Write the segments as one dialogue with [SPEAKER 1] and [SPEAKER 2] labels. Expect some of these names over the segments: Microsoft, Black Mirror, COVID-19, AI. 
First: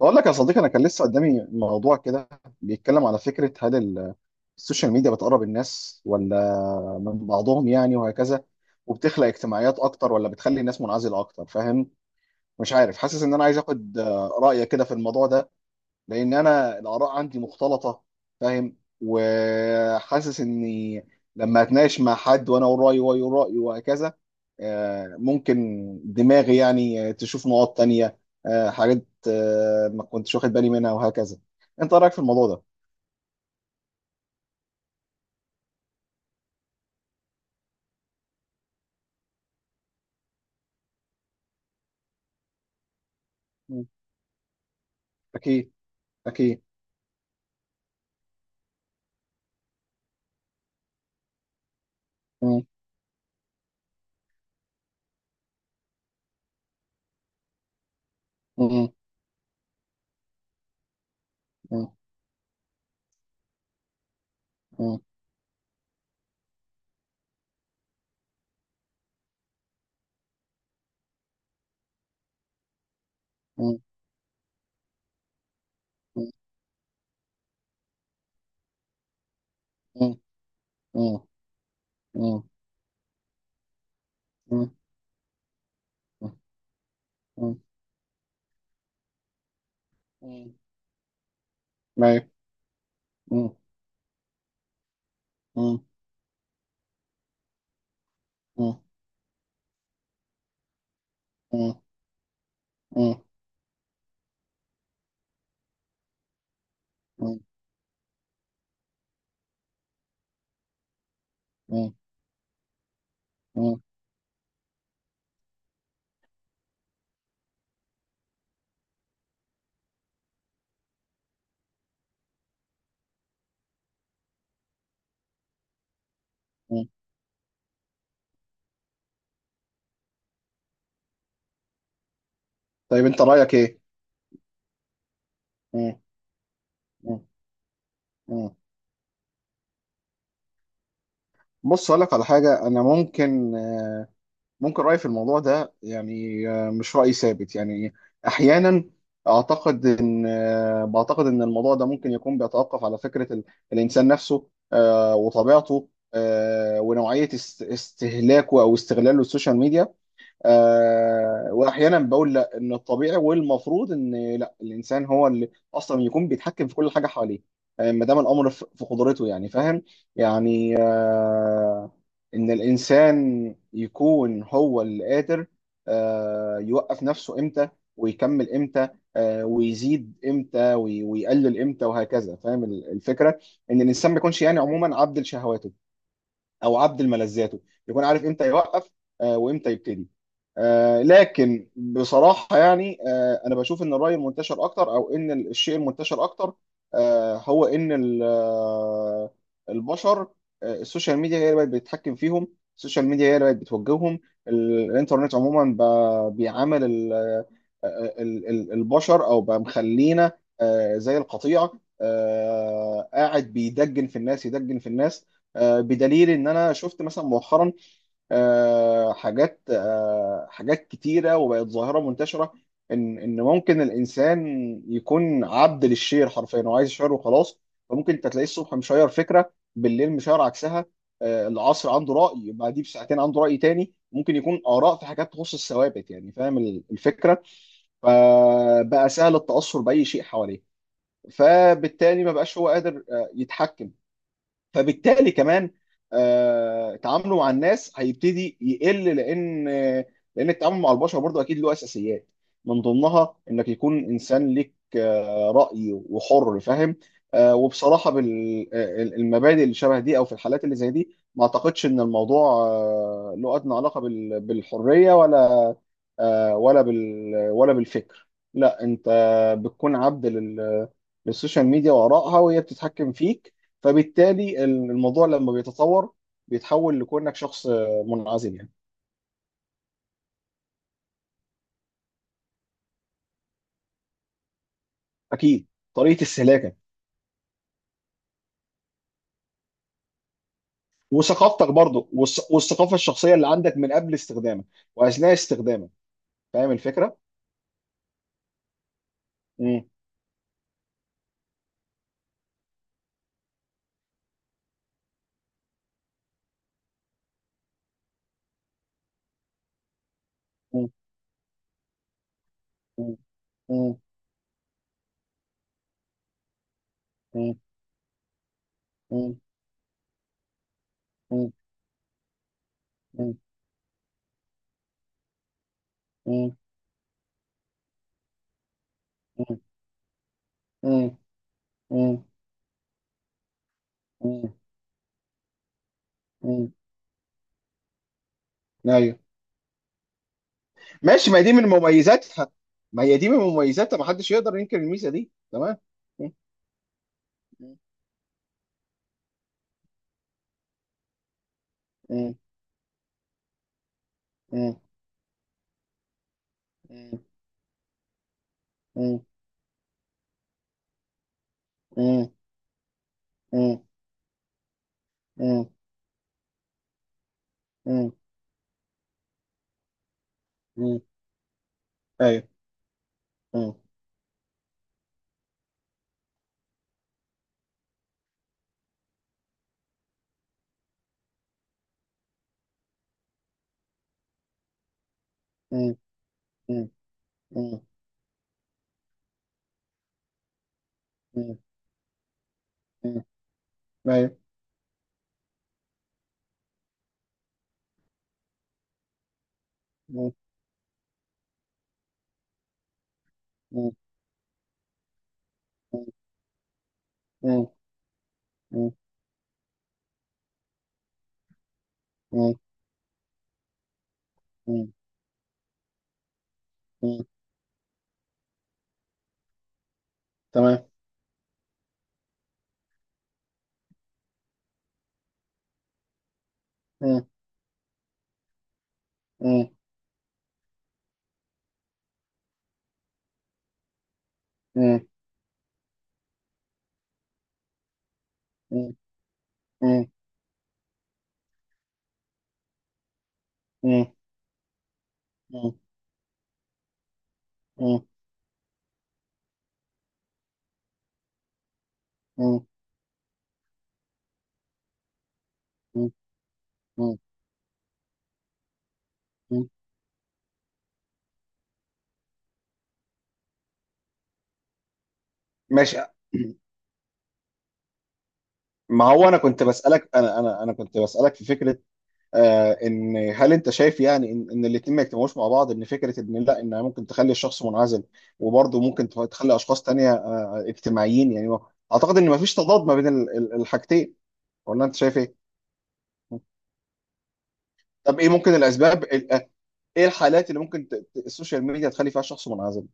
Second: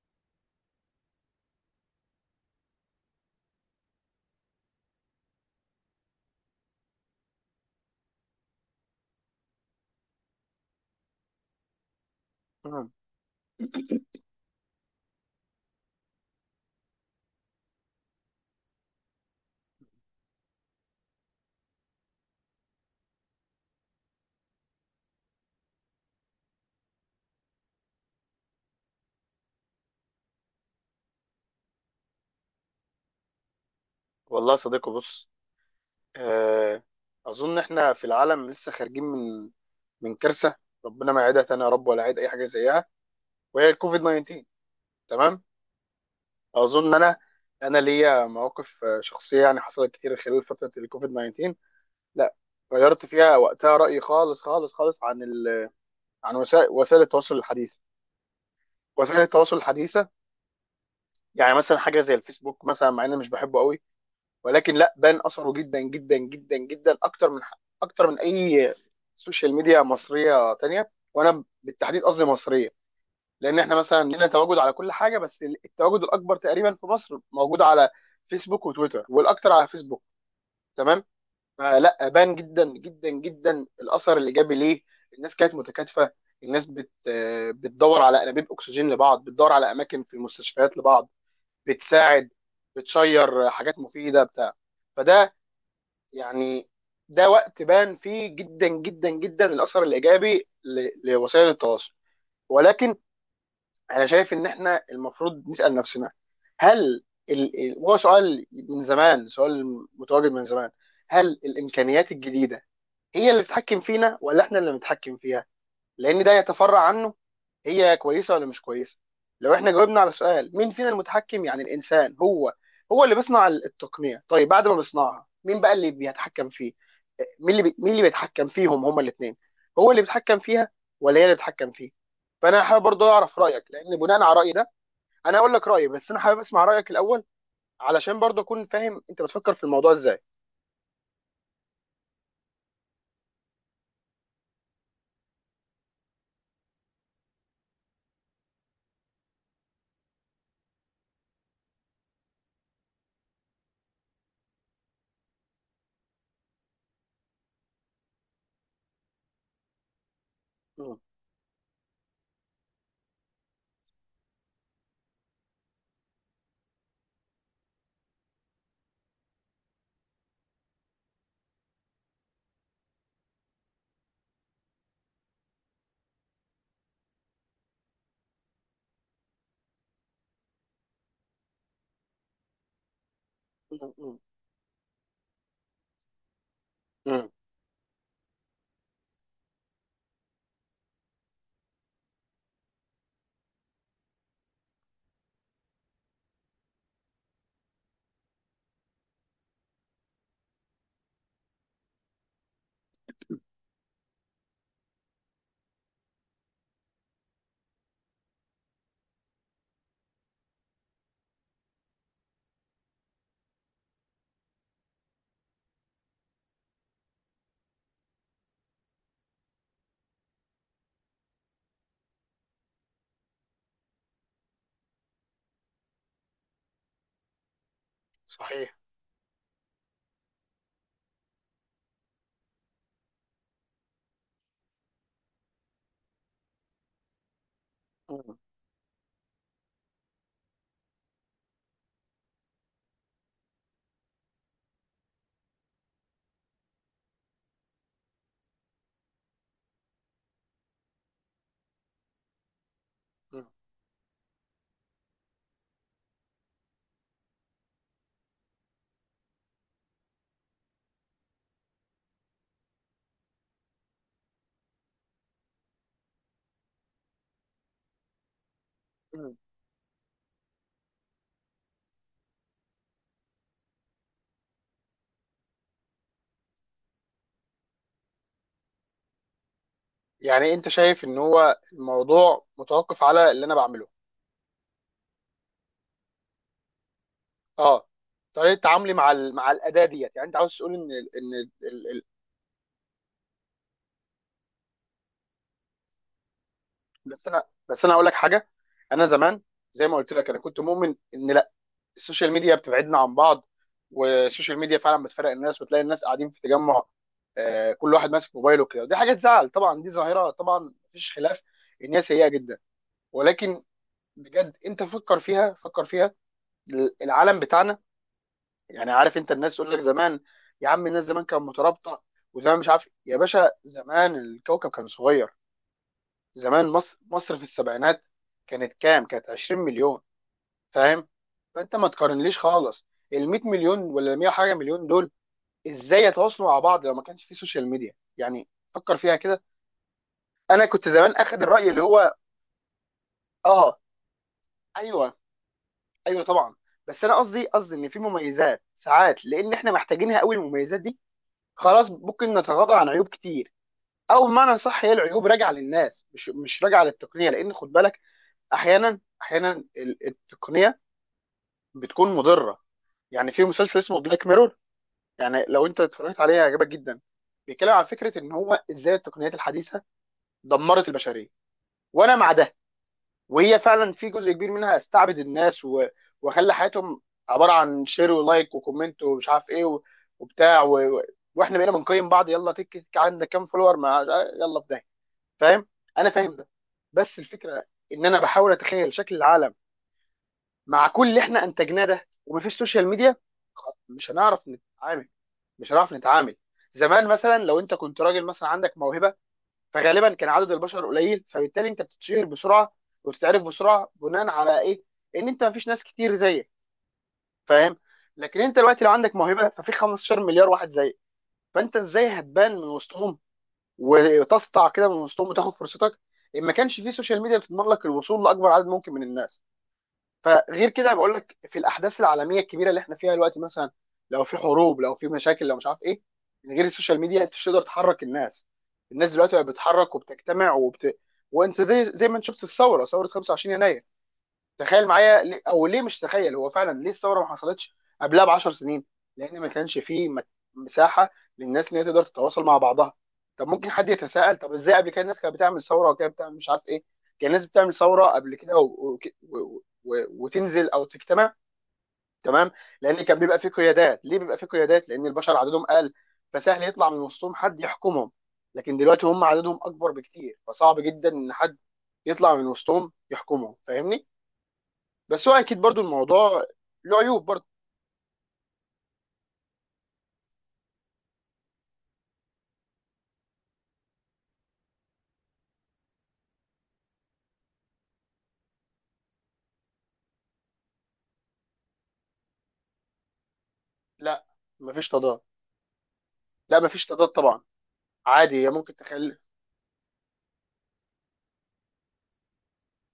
[SPEAKER 1] بقول لك يا صديقي، انا كان لسه قدامي موضوع كده بيتكلم على فكره، هل السوشيال ميديا بتقرب الناس ولا من بعضهم، يعني وهكذا، وبتخلق اجتماعيات اكتر ولا بتخلي الناس منعزله اكتر؟ فاهم؟ مش
[SPEAKER 2] مم.
[SPEAKER 1] عارف، حاسس ان انا عايز اخد رايك كده في الموضوع ده، لان انا الاراء عندي مختلطه، فاهم؟ وحاسس اني لما اتناقش مع حد، وانا اقول رايي وهو يقول رايه وهكذا، ممكن دماغي يعني تشوف نقاط تانية، حاجات آه، ما كنتش واخد بالي منها وهكذا. انت رايك في الموضوع ده؟
[SPEAKER 2] والله يا صديقي، بص، آه، اظن احنا في العالم لسه خارجين من كارثه، ربنا ما يعيدها تاني يا رب ولا يعيد اي حاجه زيها، وهي
[SPEAKER 1] مم.
[SPEAKER 2] الكوفيد 19. تمام.
[SPEAKER 1] اكيد. اكيد.
[SPEAKER 2] اظن انا ليا مواقف شخصيه، يعني حصلت كتير خلال فتره الكوفيد 19. لا،
[SPEAKER 1] مم.
[SPEAKER 2] غيرت فيها وقتها رايي خالص خالص خالص عن عن وسائل التواصل الحديثه،
[SPEAKER 1] مم.
[SPEAKER 2] وسائل التواصل الحديثه. يعني مثلا
[SPEAKER 1] مم.
[SPEAKER 2] حاجه زي الفيسبوك، مثلا مع اني مش بحبه قوي، ولكن لا،
[SPEAKER 1] مم.
[SPEAKER 2] بان اثره جدا جدا جدا جدا، اكتر من اي سوشيال ميديا مصريه تانية، وانا بالتحديد قصدي مصريه، لان احنا
[SPEAKER 1] مم.
[SPEAKER 2] مثلا لنا تواجد على كل حاجه، بس التواجد الاكبر تقريبا في مصر موجود على فيسبوك وتويتر، والاكتر على فيسبوك.
[SPEAKER 1] مم.
[SPEAKER 2] تمام.
[SPEAKER 1] مم.
[SPEAKER 2] فلا بان
[SPEAKER 1] مم.
[SPEAKER 2] جدا جدا جدا الاثر الايجابي
[SPEAKER 1] مم.
[SPEAKER 2] ليه. الناس كانت متكاتفه، الناس بت
[SPEAKER 1] مم.
[SPEAKER 2] بتدور على انابيب اكسجين لبعض، بتدور على اماكن في
[SPEAKER 1] مم.
[SPEAKER 2] المستشفيات لبعض، بتساعد،
[SPEAKER 1] أيوة.
[SPEAKER 2] بتشير
[SPEAKER 1] مم.
[SPEAKER 2] حاجات مفيده بتاع. فده
[SPEAKER 1] مم.
[SPEAKER 2] يعني ده وقت بان فيه جدا
[SPEAKER 1] مم.
[SPEAKER 2] جدا جدا الاثر الايجابي لوسائل
[SPEAKER 1] مم.
[SPEAKER 2] التواصل. ولكن
[SPEAKER 1] مم.
[SPEAKER 2] انا شايف ان احنا المفروض نسال نفسنا، هل وهو سؤال من زمان، سؤال متواجد من زمان، هل
[SPEAKER 1] مم.
[SPEAKER 2] الامكانيات الجديده هي اللي بتتحكم
[SPEAKER 1] مم.
[SPEAKER 2] فينا ولا احنا اللي بنتحكم فيها؟ لان ده يتفرع عنه، هي كويسه ولا مش كويسه؟ لو احنا جاوبنا على سؤال مين فينا المتحكم، يعني الانسان هو هو اللي بيصنع التقنيه، طيب بعد ما بيصنعها مين بقى اللي بيتحكم فيه؟
[SPEAKER 1] مم.
[SPEAKER 2] مين اللي بيتحكم فيهم هما الاثنين؟ هو اللي بيتحكم فيها ولا هي اللي بتتحكم فيه؟ فانا حابب
[SPEAKER 1] طيب،
[SPEAKER 2] برضه
[SPEAKER 1] انت
[SPEAKER 2] اعرف
[SPEAKER 1] رايك
[SPEAKER 2] رايك،
[SPEAKER 1] ايه؟
[SPEAKER 2] لان بناء على رايي ده، انا اقول لك رايي،
[SPEAKER 1] مم.
[SPEAKER 2] بس انا حابب اسمع رايك
[SPEAKER 1] مم.
[SPEAKER 2] الاول، علشان برضه
[SPEAKER 1] مم.
[SPEAKER 2] اكون فاهم انت بتفكر في الموضوع ازاي.
[SPEAKER 1] بص، اقول لك على حاجه، انا ممكن رايي في الموضوع ده يعني، مش راي ثابت يعني. احيانا اعتقد ان آه، بعتقد ان الموضوع ده ممكن يكون بيتوقف على فكره الانسان نفسه، وطبيعته، ونوعيه استهلاكه او استغلاله للسوشيال ميديا.
[SPEAKER 2] مم.
[SPEAKER 1] واحيانا بقول لا، ان الطبيعي والمفروض ان لا الانسان هو اللي اصلا يكون بيتحكم في كل حاجه حواليه، ما دام الامر في قدرته، يعني فاهم. يعني ان الانسان يكون هو اللي قادر يوقف نفسه امتى ويكمل امتى، ويزيد امتى ويقلل امتى وهكذا، فاهم الفكره؟ ان
[SPEAKER 2] مم.
[SPEAKER 1] الانسان ما
[SPEAKER 2] مم.
[SPEAKER 1] يكونش، يعني عموما، عبد لشهواته او عبد
[SPEAKER 2] مم.
[SPEAKER 1] لملذاته، يكون عارف امتى يوقف وامتى يبتدي. لكن بصراحه يعني انا بشوف ان الراي المنتشر اكتر، او ان الشيء المنتشر اكتر، هو ان ال- آه، البشر آه، السوشيال ميديا هي اللي بقت بتتحكم فيهم، السوشيال ميديا هي اللي بقت بتوجههم. الانترنت عموما بيعامل البشر، او بقى مخلينا زي القطيع، قاعد بيدجن في الناس، يدجن في الناس، بدليل ان انا شفت مثلا مؤخرا حاجات كتيره وبقت ظاهره منتشره، ان ممكن الانسان يكون عبد للشير حرفيا، هو عايز يشير وخلاص. فممكن انت تلاقيه الصبح
[SPEAKER 2] صحيح.
[SPEAKER 1] مشير فكره، بالليل مشير عكسها، العصر عنده راي، بعديه بساعتين عنده راي تاني، ممكن يكون اراء في حاجات تخص الثوابت، يعني فاهم الفكره.
[SPEAKER 2] مم.
[SPEAKER 1] فبقى سهل التاثر باي شيء حواليه، فبالتالي ما بقاش هو قادر يتحكم. فبالتالي كمان تعامله مع الناس هيبتدي يقل، لان التعامل مع البشر برضه اكيد له اساسيات، من ضمنها انك يكون انسان ليك راي وحر، فاهم؟ وبصراحه، بالمبادئ اللي شبه دي او في الحالات اللي زي دي، ما اعتقدش ان الموضوع له ادنى علاقه بالحريه، ولا بالفكر. لا، انت
[SPEAKER 2] مم.
[SPEAKER 1] بتكون عبد للسوشيال ميديا وارائها، وهي بتتحكم فيك. فبالتالي الموضوع لما بيتطور، بيتحول لكونك شخص منعزل، يعني.
[SPEAKER 2] يعني انت شايف ان هو الموضوع متوقف على اللي انا بعمله؟
[SPEAKER 1] اكيد، طريقه استهلاكك
[SPEAKER 2] اه، طريقه تعاملي مع مع الاداه ديت، يعني انت عاوز تقول ان
[SPEAKER 1] وثقافتك
[SPEAKER 2] ال... ال-
[SPEAKER 1] برضو والثقافه الشخصيه اللي عندك من قبل استخدامك واثناء استخدامك. فاهم الفكره؟
[SPEAKER 2] بس انا اقول لك حاجه. انا زمان،
[SPEAKER 1] مم.
[SPEAKER 2] زي ما قلت لك، انا كنت مؤمن ان لا، السوشيال ميديا بتبعدنا عن بعض، والسوشيال ميديا فعلا بتفرق الناس، وتلاقي الناس قاعدين في تجمع، كل واحد ماسك موبايله كده، ودي حاجه تزعل طبعا، دي ظاهره طبعا،
[SPEAKER 1] مم.
[SPEAKER 2] مفيش خلاف ان هي سيئه جدا.
[SPEAKER 1] مم.
[SPEAKER 2] ولكن
[SPEAKER 1] مم.
[SPEAKER 2] بجد انت فكر فيها، فكر فيها، العالم
[SPEAKER 1] مم.
[SPEAKER 2] بتاعنا، يعني عارف انت
[SPEAKER 1] مم.
[SPEAKER 2] الناس تقول لك زمان، يا عم الناس زمان كانت
[SPEAKER 1] مم.
[SPEAKER 2] مترابطه، وزمان مش عارف يا
[SPEAKER 1] مم.
[SPEAKER 2] باشا، زمان الكوكب كان صغير.
[SPEAKER 1] مم.
[SPEAKER 2] زمان مصر، في السبعينات، كانت كام؟ كانت 20 مليون. فاهم؟
[SPEAKER 1] مم.
[SPEAKER 2] فانت ما
[SPEAKER 1] مم.
[SPEAKER 2] تقارنليش خالص ال 100 مليون، ولا ال 100 حاجه
[SPEAKER 1] مم.
[SPEAKER 2] مليون دول، ازاي يتواصلوا مع
[SPEAKER 1] مم.
[SPEAKER 2] بعض لو ما كانش في سوشيال ميديا؟ يعني فكر فيها
[SPEAKER 1] ايوه.
[SPEAKER 2] كده. انا كنت زمان
[SPEAKER 1] ماشي. ما
[SPEAKER 2] اخد
[SPEAKER 1] هي دي من
[SPEAKER 2] الراي اللي هو
[SPEAKER 1] مميزاتها ما هي دي من
[SPEAKER 2] اه،
[SPEAKER 1] مميزاتها، ما حدش يقدر ينكر الميزه
[SPEAKER 2] ايوه،
[SPEAKER 1] دي. تمام.
[SPEAKER 2] ايوه
[SPEAKER 1] مم.
[SPEAKER 2] طبعا. بس انا قصدي ان في مميزات ساعات، لان احنا محتاجينها قوي المميزات دي، خلاص، ممكن
[SPEAKER 1] مم.
[SPEAKER 2] نتغاضى عن عيوب كتير. او بمعنى
[SPEAKER 1] مم.
[SPEAKER 2] صح، هي العيوب راجعه للناس، مش راجعه
[SPEAKER 1] مم.
[SPEAKER 2] للتقنيه، لان خد بالك، احيانا احيانا التقنيه بتكون
[SPEAKER 1] مم.
[SPEAKER 2] مضره. يعني في مسلسل
[SPEAKER 1] مم.
[SPEAKER 2] اسمه بلاك ميرور، يعني لو
[SPEAKER 1] مم.
[SPEAKER 2] انت اتفرجت عليه هيعجبك جدا، بيتكلم عن
[SPEAKER 1] مم.
[SPEAKER 2] فكره ان هو ازاي التقنيات الحديثه دمرت
[SPEAKER 1] مم.
[SPEAKER 2] البشريه، وانا مع
[SPEAKER 1] ايوه.
[SPEAKER 2] ده. وهي
[SPEAKER 1] مم.
[SPEAKER 2] فعلا في جزء كبير منها استعبد الناس وخلى حياتهم عباره عن شير ولايك وكومنت ومش عارف ايه، وبتاع واحنا بقينا بنقيم بعض، يلا تك تك عندك كام فولور، ما يلا في ده. فاهم؟
[SPEAKER 1] مم.
[SPEAKER 2] انا فاهم ده،
[SPEAKER 1] مم.
[SPEAKER 2] بس الفكره
[SPEAKER 1] مم.
[SPEAKER 2] ان انا بحاول اتخيل شكل العالم مع كل اللي احنا
[SPEAKER 1] مم.
[SPEAKER 2] انتجناه ده ومفيش سوشيال ميديا.
[SPEAKER 1] مم.
[SPEAKER 2] مش
[SPEAKER 1] ايوه.
[SPEAKER 2] هنعرف نتعامل، مش هنعرف نتعامل. زمان مثلا لو انت كنت راجل مثلا عندك موهبه، فغالبا كان
[SPEAKER 1] مم.
[SPEAKER 2] عدد البشر قليل، فبالتالي انت بتتشهر بسرعه، وبتتعرف بسرعه،
[SPEAKER 1] مم.
[SPEAKER 2] بناء على ايه؟ ان انت مفيش ناس كتير زيك.
[SPEAKER 1] مم.
[SPEAKER 2] فاهم؟ لكن انت دلوقتي لو
[SPEAKER 1] مم.
[SPEAKER 2] عندك موهبه، ففي 15 مليار واحد زيك، فانت ازاي هتبان
[SPEAKER 1] مم.
[SPEAKER 2] من وسطهم، وتسطع كده
[SPEAKER 1] مم.
[SPEAKER 2] من وسطهم، وتاخد فرصتك، ان ما كانش في سوشيال
[SPEAKER 1] مم.
[SPEAKER 2] ميديا بتضمن لك الوصول لاكبر عدد ممكن من الناس؟ فغير
[SPEAKER 1] تمام.
[SPEAKER 2] كده، بقول لك في الاحداث العالميه الكبيره اللي احنا فيها دلوقتي، مثلا لو في حروب، لو في مشاكل، لو مش عارف ايه، من غير السوشيال ميديا
[SPEAKER 1] مم.
[SPEAKER 2] انت مش تقدر تحرك الناس. الناس دلوقتي بقت
[SPEAKER 1] مم.
[SPEAKER 2] بتتحرك وبتجتمع وانت زي ما انت شفت الثوره، 25 يناير. تخيل
[SPEAKER 1] مم.
[SPEAKER 2] معايا او ليه، مش تخيل، هو فعلا ليه الثوره ما حصلتش قبلها ب 10 سنين؟
[SPEAKER 1] مم.
[SPEAKER 2] لان ما كانش
[SPEAKER 1] مم.
[SPEAKER 2] فيه مساحه للناس ان هي تقدر تتواصل مع بعضها. طب ممكن حد
[SPEAKER 1] مم.
[SPEAKER 2] يتساءل، طب ازاي قبل كده الناس كانت بتعمل
[SPEAKER 1] مم.
[SPEAKER 2] ثوره، وكانت بتعمل مش عارف ايه، كان الناس بتعمل
[SPEAKER 1] مم.
[SPEAKER 2] ثوره قبل كده وتنزل او تجتمع. تمام.
[SPEAKER 1] مم.
[SPEAKER 2] لان كان بيبقى فيه قيادات، ليه بيبقى فيه قيادات؟ لان البشر عددهم قل، فسهل يطلع من
[SPEAKER 1] مم.
[SPEAKER 2] وسطهم حد يحكمهم، لكن دلوقتي هم عددهم
[SPEAKER 1] مم.
[SPEAKER 2] اكبر بكتير، فصعب جدا ان حد يطلع من وسطهم يحكمهم. فاهمني؟ بس هو اكيد برضو
[SPEAKER 1] ماشي.
[SPEAKER 2] الموضوع له عيوب برضو.
[SPEAKER 1] ما هو، انا كنت بسألك في فكرة، ان، هل انت شايف يعني ان الاتنين ما يجتمعوش مع بعض، ان فكره، ان لا، ان ممكن تخلي الشخص منعزل، وبرضه ممكن تخلي اشخاص تانية، اجتماعيين، يعني اعتقد ان ما فيش تضاد ما بين الحاجتين.
[SPEAKER 2] لا،
[SPEAKER 1] ولا
[SPEAKER 2] مفيش
[SPEAKER 1] انت شايف
[SPEAKER 2] تضاد.
[SPEAKER 1] ايه؟
[SPEAKER 2] لا، مفيش تضاد طبعا.
[SPEAKER 1] طب ايه
[SPEAKER 2] عادي، هي
[SPEAKER 1] ممكن
[SPEAKER 2] ممكن
[SPEAKER 1] الاسباب،
[SPEAKER 2] تخلي،
[SPEAKER 1] ايه الحالات اللي ممكن السوشيال ميديا تخلي فيها شخص منعزل؟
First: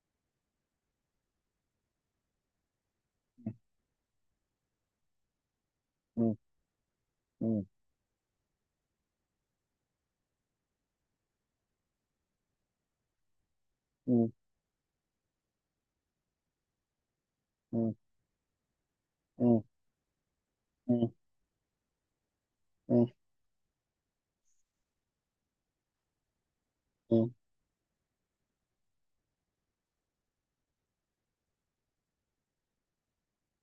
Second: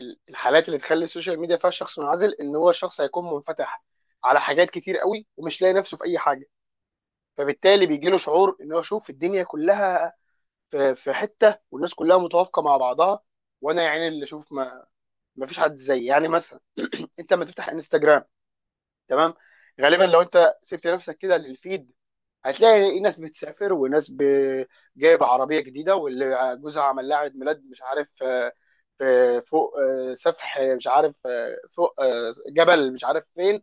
[SPEAKER 2] الحالات اللي تخلي السوشيال ميديا فيها الشخص منعزل، ان هو شخص هيكون منفتح على حاجات كتير قوي، ومش لاقي نفسه في اي
[SPEAKER 1] مم،
[SPEAKER 2] حاجه،
[SPEAKER 1] مم،
[SPEAKER 2] فبالتالي بيجي له شعور ان هو شوف الدنيا كلها، في حته والناس كلها متوافقه مع بعضها، وانا يعني اللي
[SPEAKER 1] مم،
[SPEAKER 2] اشوف ما، مفيش حد زيي، يعني مثلا انت لما تفتح
[SPEAKER 1] مم،
[SPEAKER 2] انستجرام، تمام،
[SPEAKER 1] مم،
[SPEAKER 2] غالبا لو انت سبت
[SPEAKER 1] مم،
[SPEAKER 2] نفسك كده للفيد، هتلاقي
[SPEAKER 1] مم،
[SPEAKER 2] ناس بتسافر، وناس جايبه عربيه جديده، واللي جوزها عمل لها
[SPEAKER 1] مم،
[SPEAKER 2] عيد ميلاد مش عارف، فوق سفح، مش عارف فوق جبل، مش عارف فين.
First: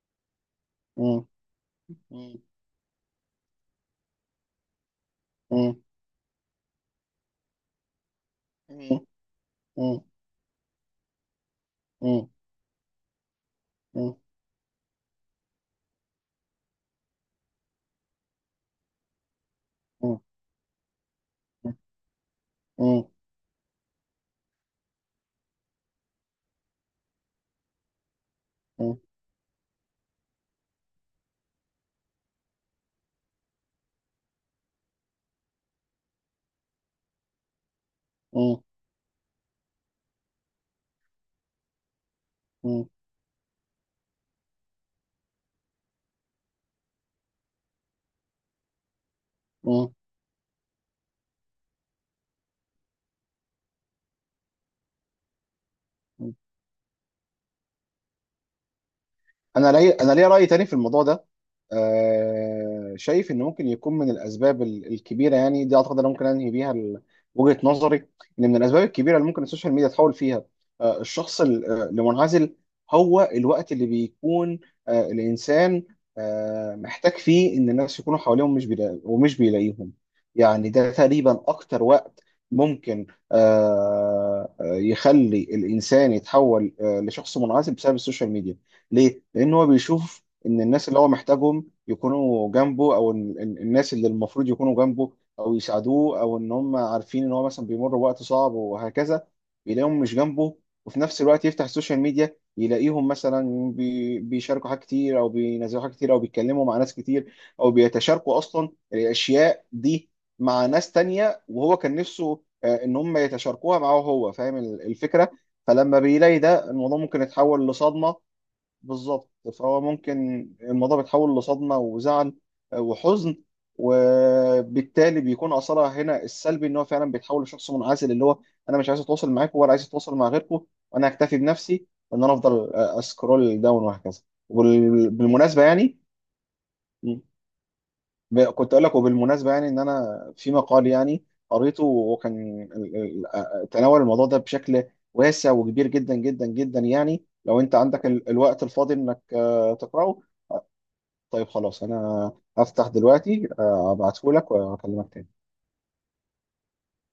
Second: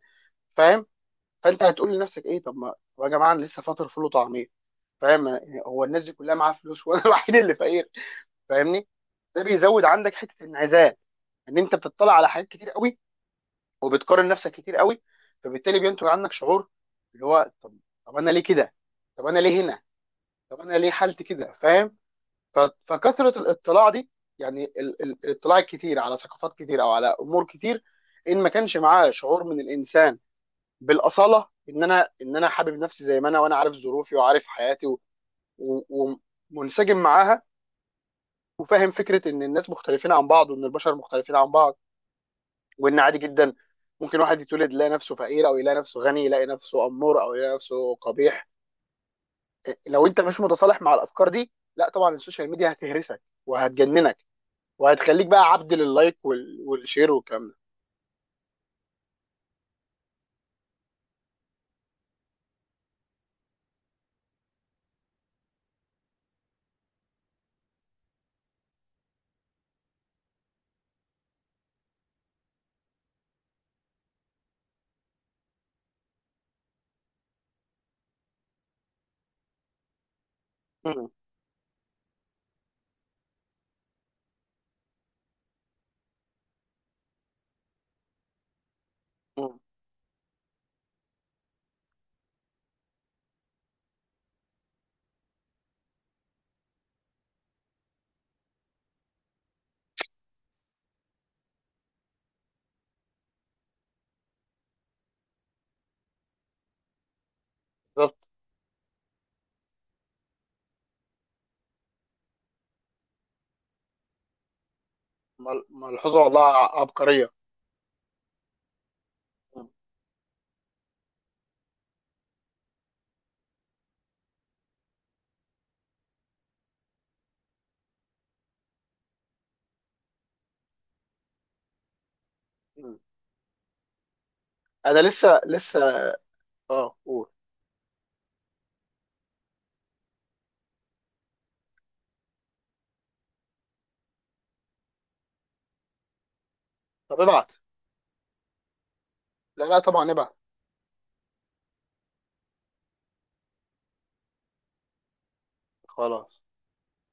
[SPEAKER 2] فاهم؟
[SPEAKER 1] مم،
[SPEAKER 2] فانت هتقول لنفسك
[SPEAKER 1] مم،
[SPEAKER 2] ايه؟ طب ما طب يا جماعه، انا لسه فاطر فول وطعميه، فاهم يعني؟
[SPEAKER 1] مم،
[SPEAKER 2] هو الناس دي كلها معاها فلوس، وانا الوحيد اللي فقير.
[SPEAKER 1] مم،
[SPEAKER 2] فاهمني؟
[SPEAKER 1] مم،
[SPEAKER 2] ده بيزود
[SPEAKER 1] مم،
[SPEAKER 2] عندك حته الانعزال، ان انت بتطلع على حاجات كتير قوي،
[SPEAKER 1] مم،
[SPEAKER 2] وبتقارن نفسك كتير قوي، فبالتالي بينتج عنك شعور اللي هو طب، انا ليه كده؟ طب انا ليه هنا؟ طب انا ليه حالتي كده؟ فاهم؟ ف-
[SPEAKER 1] مم،
[SPEAKER 2] فكثره الاطلاع دي، يعني الاطلاع الكتير على ثقافات كتير او على امور كتير، ان ما كانش معاه شعور من الانسان بالاصاله، ان انا حابب نفسي زي ما انا، وانا عارف ظروفي وعارف حياتي و- ومنسجم معاها،
[SPEAKER 1] مم،
[SPEAKER 2] وفاهم فكره ان الناس مختلفين عن بعض، وان البشر مختلفين عن بعض،
[SPEAKER 1] مم،
[SPEAKER 2] وان عادي جدا ممكن واحد يتولد يلاقي نفسه فقير، او يلاقي نفسه غني، يلاقي نفسه امور، او يلاقي نفسه قبيح. إيه،
[SPEAKER 1] مم،
[SPEAKER 2] لو انت مش متصالح مع الافكار دي، لا طبعا السوشيال ميديا هتهرسك وهتجننك، وهتخليك بقى عبد لللايك
[SPEAKER 1] مم.
[SPEAKER 2] والشير والكلام ده.
[SPEAKER 1] انا انا ليا راي تاني في الموضوع ده. شايف ان ممكن يكون من الاسباب الكبيره يعني، دي اعتقد انا ممكن انهي بيها وجهه نظري، ان من الاسباب الكبيره اللي ممكن السوشيال ميديا تحول فيها الشخص المنعزل، هو الوقت اللي بيكون الانسان محتاج فيه ان الناس يكونوا حواليهم، مش بيلا... ومش بيلاقيهم. يعني ده
[SPEAKER 2] مم.
[SPEAKER 1] تقريبا اكتر وقت ممكن يخلي الانسان يتحول لشخص منعزل بسبب السوشيال ميديا. ليه؟ لأن
[SPEAKER 2] مم.
[SPEAKER 1] هو بيشوف إن الناس اللي هو محتاجهم يكونوا جنبه، أو الناس اللي المفروض يكونوا جنبه أو يساعدوه، أو إن هم عارفين إن هو مثلا بيمر بوقت صعب وهكذا، يلاقيهم مش جنبه. وفي نفس الوقت يفتح السوشيال ميديا يلاقيهم مثلا بيشاركوا حاجات كتير، أو بينزلوا حاجات كتير، أو بيتكلموا مع ناس كتير، أو
[SPEAKER 2] بالظبط.
[SPEAKER 1] بيتشاركوا أصلا الأشياء دي مع ناس تانية، وهو كان نفسه إن هم يتشاركوها معاه هو. فاهم الفكرة؟ فلما
[SPEAKER 2] ملحوظه
[SPEAKER 1] بيلاقي
[SPEAKER 2] والله،
[SPEAKER 1] ده الموضوع ممكن
[SPEAKER 2] عبقريه.
[SPEAKER 1] يتحول لصدمة. بالظبط.
[SPEAKER 2] مم.
[SPEAKER 1] فهو ممكن الموضوع بيتحول لصدمة وزعل وحزن، وبالتالي بيكون أثرها هنا السلبي، إن هو فعلا بيتحول لشخص منعزل، اللي هو، أنا مش عايز أتواصل معاكم ولا عايز أتواصل مع غيركم، وأنا هكتفي بنفسي وإن أنا أفضل
[SPEAKER 2] مم.
[SPEAKER 1] أسكرول داون وهكذا.
[SPEAKER 2] انا لسه،
[SPEAKER 1] وبالمناسبة يعني،
[SPEAKER 2] اه، قول.
[SPEAKER 1] كنت أقول لك، وبالمناسبة يعني إن أنا في مقال يعني قريته، وكان تناول الموضوع ده بشكل واسع وكبير جدا جدا جدا،
[SPEAKER 2] طب،
[SPEAKER 1] يعني
[SPEAKER 2] ابعت.
[SPEAKER 1] لو أنت عندك الوقت الفاضي إنك
[SPEAKER 2] لا، لا طبعا،
[SPEAKER 1] تقرأه.
[SPEAKER 2] ابعت.
[SPEAKER 1] طيب خلاص، انا هفتح دلوقتي ابعتهولك واكلمك تاني.
[SPEAKER 2] خلاص.